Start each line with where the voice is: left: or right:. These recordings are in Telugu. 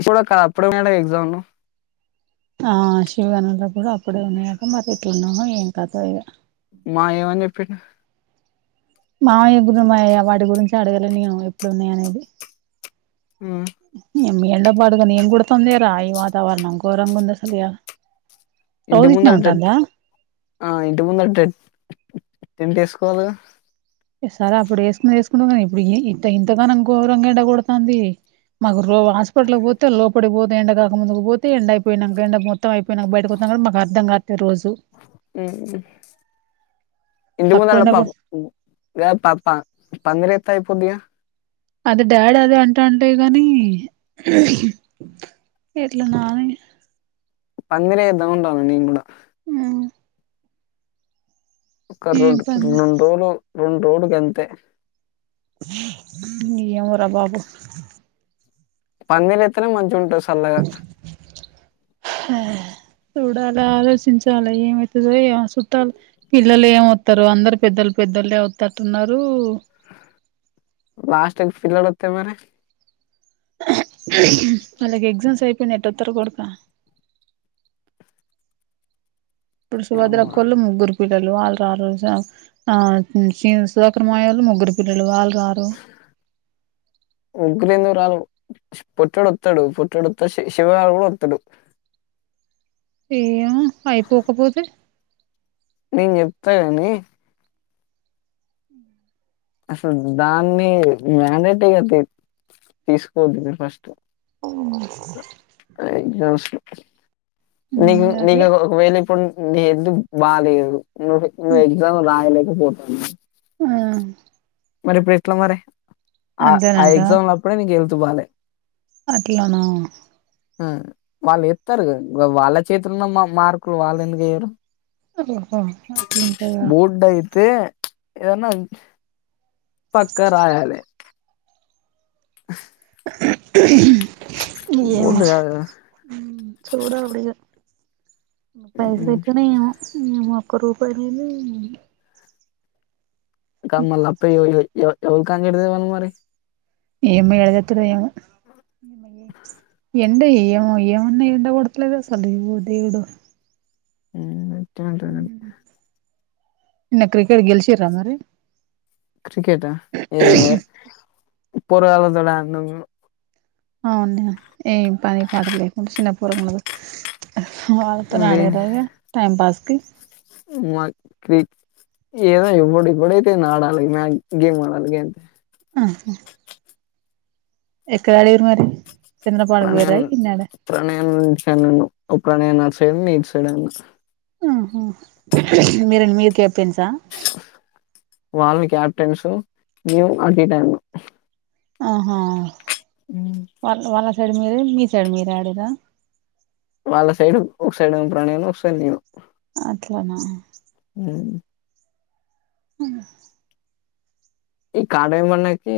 left: ఇప్పుడు క అప్పుడు మేడం ఎగ్జామ్ ను
right: ఆ శివ గనలో కూడా అప్పుడే ఉన్నాయట మరి ఎట్లనో ఏం కాదో ఇగ
left: మాయ్య ఏమని చెప్పిండు
right: మామయ్య గురు మాయ వాటి గురించి అడగ లేను నేను ఎప్పుడు ఉన్నాయ అనేది
left: మ్
right: ఈ ఎండ పాడుగాను ఏం కొడుతాందేరా ఈ వాతావరణం ఘోరంగుంద్ అసల్ ఇయాల
left: ఇంటి ముందటెత్ ఆ ఇంటి ముందటె టెంట్ ఏస్కోవాలిగా
right: సరే అప్పుడు వేసుకునేది వేసుకున్నాం గానీ ఏ ఇప్పుడు ఇంత ఇంతగానం గోరంగ ఎండ గొడతాంది మాకు రో హాస్పిటల్ పోతే లోపడికి పోతే ఎండ కాక ముందు పోతే ఎండ అయిపోయినాక ఎండ మొత్తం అయిపోయినాక బయటకు మాకు అర్థం గాట్లే రోజు
left: మ్ ఇంటి
right: తక్కువ
left: ముందాల
right: ఎండ
left: ప
right: కొడు
left: పప్ప పందిరేత్తే అయిపోద్దిగా
right: అది డాడ్ అదే అంటంటయి గనీ ఎట్లనా అని
left: పందిరేద్దాం అంటన నేన్ గుడా
right: మ్
left: ఒక రెండ్
right: పని
left: రొండు రోలు రొండు రోలు గంతే
right: ఏమోరా బాబు
left: పందిరేత్తెనే మంచిగుంటద్ సల్లగ.
right: ఉ చూడాల ఆలోచించాలే ఏమైతదో ఏమో సుట్టాల్ పిల్లలేమోత్తరో అందర్ పెద్ద ల్ పెద్దళ్లు వత్తట్టున్నరు.
left: హాస్టల్ ఫిల్లల్ అత్తే మరి
right: వాళ్ళక్ ఎగ్జామ్స్ అయిపోయి తొత్తరు గుడ్క ఇప్పుడు
left: ఏమో
right: సుభద్రక్కోళ్ళు ముగ్గుర్ పిల్లలు ఆల్ రారు సు ఆ సీను సుధాకర్ మామయ్యోలు ముగ్గురు పిల్లలు ఆల్
left: ముగ్గురు ఎందుకు రాలు. పొట్టోడ్ అత్తడు పొట్టోడ్ అత్తడు శి శివగాడు గుడా అత్తడు.
right: ఏమో అయిపోకపోతే
left: నేన్ చెప్త గని
right: మ్
left: అసల్ దాన్ని మ్యానేటిగతి తీస్కోద్దు మీరు ఫస్ట్ ఎగ్జామ్స్ నీకు
right: అదే
left: నీకు ఒకవేళ ఇప్పుడు నీ హెల్తు బాలేదు. నువే నువ్ ఎగ్జామ్ రాయలేకపోతాన్న
right: ఆ
left: మరిప్పుడ్ ఎట్ల మరి ఆ ఆ
right: అంతేనంటవా
left: ఎగ్జామ్లప్పుడే నీక్ హెల్త్ బాలే
right: అట్లనా
left: మ్ వాళ్ ఏత్తరుగా వాళ్ళ చేతిలున్న మ మార్కు వెళ్ళేందుక్ ఏయరు.
right: ఓహో అట్లుంటదా
left: తే ఏదన్న పక్క రాయాలె.
right: ఏమో
left: బోర్డు కాదు కదా.
right: చూడాలి ఇగ పైసల్
left: ఉమ్,
right: ఎట్లనో ఏమో ఒక్క రూపాయ్ లేదు.
left: కన్ మల్ల అప్పు తెల ఇగ ఎవర్ ఎవర్కాన్నుడ్ తేవాల్ మరి
right: ఏమో ఏడ తెత్తరో ఏమో ఎండ ఏమ ఏమన్నా ఎండ కొడ్తలేద్ అసల్ ఓ దేవుడో
left: మ్ అట్టే ఉంటదం
right: నిన్న క్రికెట్ గెలిచిన్రా మరి
left: క్రికెటా ఏ పోరగాన్లతోట్ ఆడినం.
right: అవున ఏం పని పాట లేకుండా చిన్న పోరగాన్ల వాళ్ళతోని ఆడింరా ఇగ టైంపాస్కి
left: మాక్ క్రీక్ ఏదో ఇవ్వడు ఇవ్వడు అయితెంది ఆడాలి మ్య గేమ్ ఆడాలి గ
right: అ హ ఎక్కడ ఆడార్రి మరి చంద్రపాడుకు పోయిర్రా
left: ప్రణయన్
right: ఈడ్నాడ
left: ప్రణయన్ ఫ్రెండ్ ను ఒక నేనొసైడ్ నీసైడ్
right: మ్ హ్ మిరెన్ మీరు కెప్టెన్సా
left: వాల్ని కెప్టెన్స్ మేము అటు ఇటు ఆడినం.
right: ఆహా వాళ్ళు వాళ్ల మరి మీరే మీసైడ్ మీరే ఆడిర్రా
left: వాళ్ళ సైడ్ ఒక సైడ్ ప్రణయ్ను ఒకసైడ్ నేను
right: అట్లనా
left: ఉమ్
right: ఇంగ
left: ఈ కార్డె మనకి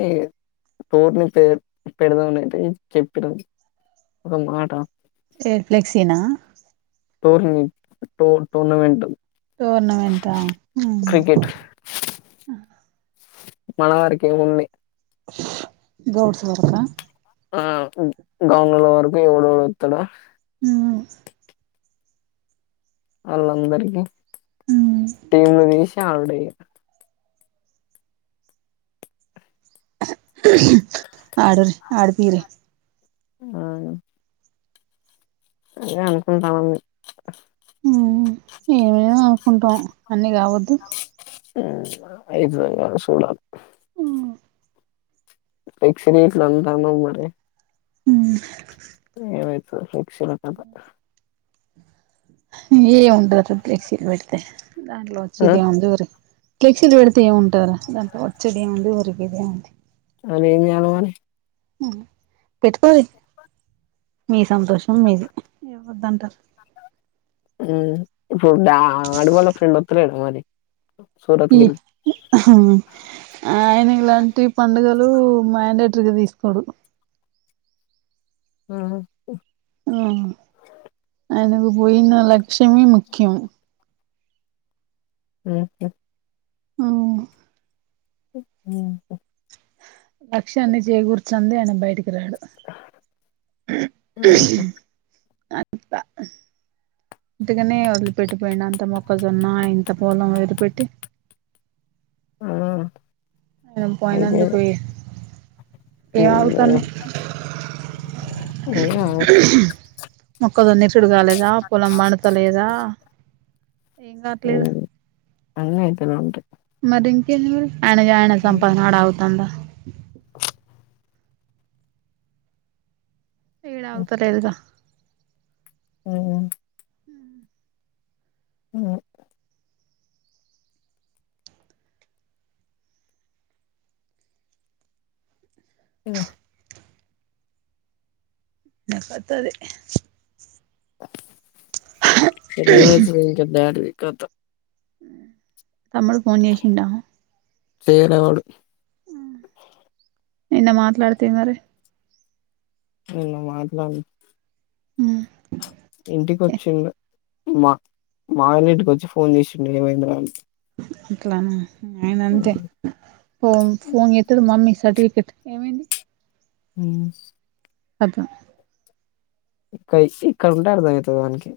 left: టోర్ని పె పెడదాం అని అయితే చెప్పిన ఒక మాట
right: ఎ సేల్ఫ్లెక్సీనా
left: టోర్నీ టో టోర్నమెంట్
right: టోర్నమెంటా ఉమ్
left: క్రికెట్ మనవర్కే ఓన్లీ
right: గౌడ్స్ వర్కా
left: ఆ గౌండ్లోల్ల వరకు ఎవడొడోత్తడు
right: ఉమ్
left: అళ్ళందరికి
right: ఉమ్
left: టీమ్ లు దిసి ఆడుడే ఇగ
right: ఆడురి ఆడ్పియుర్రి
left: అ అదె అనుకుంటాన మి
right: ఉమ్ ఏవేవో అనుకుంటాం అన్ని కావద్దు
left: ఊమ్ అయిదో గదో సూడా పిక్సీ డెట్లంటానవ్ మరి
right: ఉమ్మ్
left: ఏమైతదో ఫ్లెక్సీ ల కథ
right: ఏముంటదసల్ ప్లెక్సీల్ పెడితే దాంట్లో
left: ఆ
right: వచ్చదేముంది ఒరి ఫ్లెక్సీలు పెడితే ఏముంటదిర దాంట్లో వచ్చేదేముంది ఒరిగేదేముంది
left: అనే ఎం చేయాలా మని
right: అ పెట్కోరి మీ సంతోషం మీది ఏవద్దంటారు
left: ఉహ్ ఇప్పుడు డా అడువాళ్ళ ఫ్రెండొత్తలేడా మరి సూరత్
right: ఈ
left: గిరి
right: ఆయన ఇలాంటి పండుగలు మ్యాండేట్రిగా తీసుకోడు
left: ఆ
right: ఆ ఆయనకు పోయిన లక్ష్యమే ముఖ్యం
left: ఊహు
right: ఆ
left: ఉహ
right: లక్ష్యాన్ని చేకూర్చంది ఆయన బయటికి రాడు
left: ఊహ్
right: అత్ప ఉట్టిగనే వదిలిపెట్టిపోయిండా అంత మొక్కజొన్న ఇంత పొలం వదిలిపెట్టి
left: ఆ
right: మనం పోయినందుకు ఈ
left: ఏంలేద్ ఏం లే
right: మొక్కదున్నిచ్చుడు కాలేదా పొలం పండుతలేదా ఏం కాట్లేదు
left: అన్ని అయితనే ఉంటాయి
right: మరి ఇంకేంది అయినా గ సంపాదనా
left: ఉమ్,
right: ఆడ ఆగుతందా ఏడ
left: ఉమ్,
right: ఆగుతాలేదు గా
left: ఆ ఉ [inaudible]
right: ఇ పెద్దది
left: రివర్స్ నుంచి బ్యాటరీ కతం
right: తమ్ముడు ఫోన్ చేశిండా
left: చేయనవడు
right: నిన్న మాట్లాడతె మరి
left: నిన్న మాట్లాడు
right: హ
left: ఇంటికొచ్చిండు మా మావయ్యల ఇంటికొచ్చి ఫోన్ చేసిండు ఏమైంది రా అని
right: అట్లనా ఆయన
left: ఉమ్,
right: అంతే ఫోన్ ఫోన్ చేతడు మమ్మీ సర్టిఫి ఏమైంది
left: ఉ
right: అట్ల
left: కసి ఇక్కడ ఉంటే అర్ధం అయితది వానికి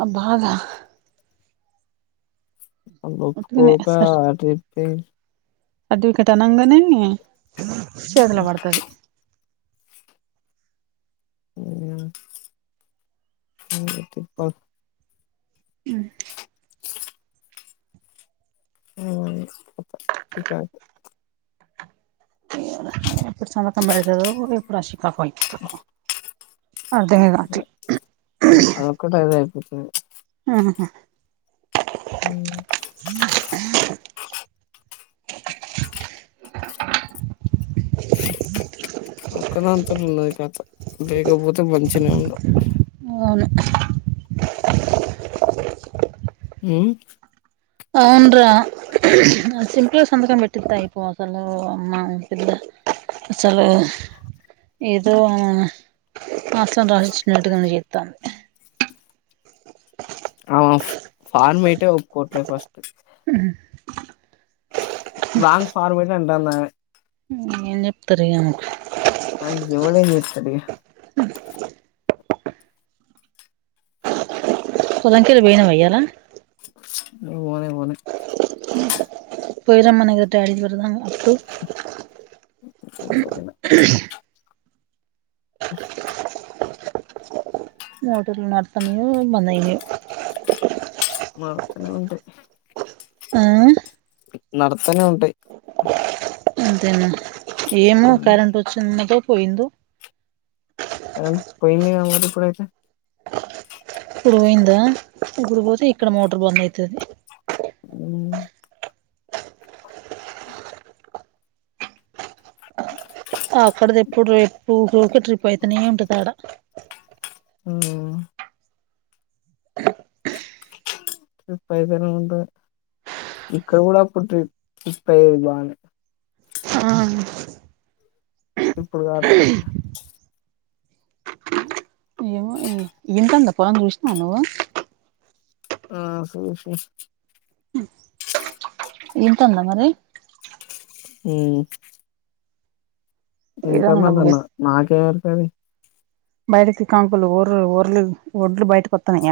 right: ఆ బాగా
left: వాల్
right: ఉట్టిగనే
left: ఒప్పుకోక ఆ ట్రిపే
right: అది కిటు ఆనంగానే షేదుల పడతది
left: ఊమ్
right: [inaudible]
left: ఉ ఇంక
right: ఇప్పుడు చాలా తొందర్గ అయితడో వార్షిక పాయింట్ అర్ధమే కావట్లే
left: అదొక్కటి అదే అయిపోతుంది
right: ఉహ్
left: ఉ
right: [inaudible]
left: పక్కనోళ్లతో ఉంది కథ లేకపోతె మంచినె ఉంట
right: అవును
left: ఉమ్
right: అవునురా విపిస్ సంతకం పెట్టిత్తే అయిపో అసలు మా ఆర్ అసలు ఏదో ఆస్తిని రాసిఇచ్చినట్టుగా ను చేత్తంది.
left: ఆవును ఫాన్ మీటే ఒప్పుకోట్లే ఫస్ట్
right: హ్మ్
left: లాంగ్ ఫార్మేట్ అంటాన్న
right: హ్మ్ ఎం చెప్తూరెమో
left: నాకు ఎవడేం చేస్తాడు ఇగ
right: పోలంకిల్ వొయినవా ఇయాల
left: నువ్ వోలె వోలె
right: పోయిరామన్నా కదా డాడీ ని చూడడాని కి అప్పుడు
left: ఎటు పోయినా
right: [inaudible] మోటర్లు నడుతున్నాయో బంద్ అయినాయో
left: మా తోనే ఉంటాయ్
right: ఆ
left: నడస్తానే ఉంటాయ్
right: అంతేనా ఏమో కరెంట్ ఓచి ఉన్నదో పోయిందో
left: పోయిందిగ మరి ఇప్పుడైతే
right: ఇప్పుడు పోయిందా ఇప్పుడు పోతే ఇక్కడ మోటర్ బంద్ అయితది.
left: ఉహ్
right: అక్కడది ఇప్పుడు రేపు ఉకూకే ట్రిప్ అయితనే ఉంటది ఆడ
left: ఉమ్మ్ ఫుడ్ పాయిసన్ అయిందా ఇక్కడ కూడ ఒక ట్రిప్ షిఫ్ట్ అయింది బానే
right: ఆ
left: ఇప్పుడు కాట్లే
right: ఎంత ఉందో పొలం చూసినవ నువ్వు
left: ఆ సుషిన
right: ఎంతన మరి
left: ఉ మ్ ఇంక
right: ఏదోనన్న
left: మల్లన్న నాకేం ఎరుకాది
right: బయటకు కంకులు ఒర్లి ఒర్లి వడ్లు బయటకు ఒత్తన్నయ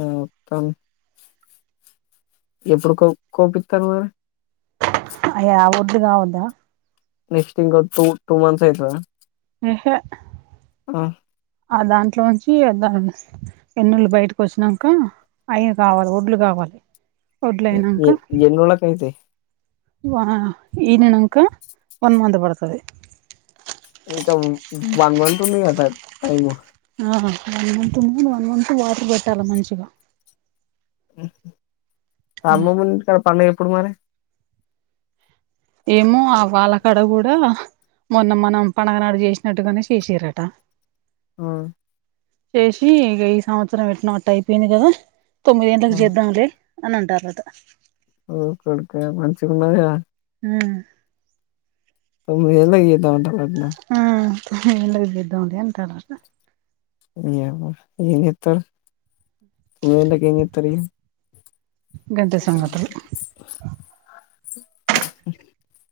left: ఆ ఒత్తాన్ ఎప్పుడు కొ కోపిత్తరు మరి
right: అయ్యా ఆ వడ్లు కావొద్ధ
left: నెక్స్ట్ ఇంక టూ టూ మంత్స్ అయితదా
right: ఏహే
left: అ
right: ఆ దాంట్లో నుంచి ఎన్నుళ్ళు బయటకు వచ్చినాక అయి కావాలి ఒడ్లు కావాలి ఒడ్లయినంక
left: ఎ ఎన్ని రోజులకు అయితయి
right: వ ఈ నినంక వన్ మంత్ పడ్తది
left: సో ఇక వ వన్ మంత్ ఉందిగా టైము
right: వన్ మంత్ ఉంది వన్ మంత్ వాటర్ పెట్టాలి మంచిగా
left: అమ్మమొల్ల ఇంటికాడ పండుగ ఎప్పుడు మరి
right: ఏమో వాళ్ళ కాడ కూడా మొన్న మనం పండగనాడు చేసినట్టుగానే చేసిరంట
left: ఉమ్
right: చేసి ఇగ ఈ సవంత్సరం ఎట్టనో అట్ట అయిపోయింది గదా తొమ్మిది ఏండ్లకి
left: ఆ
right: చేద్దాం లే అని అంటార్రట
left: ఓరి కొడుకా మంచిగా ఉన్నది గదా
right: ఊమ్
left: తొమ్మిది ఏళ్ళకి చేద్దాం అంటాలు అంటన
right: ఆ తొమ్మిది ఏండ్లకి చేద్దాం లే అంటారు అంట
left: ఏమో ఎంచెత్తవ్ ఉదయ్ అన్న కి ఏం చేతారిగా
right: గంతే సంగతులు
left: బ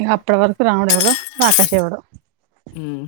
right: ఇగ అప్పుడువరికి రాముడు ఎవడో రాకష్ ఎవడో
left: ఉమ్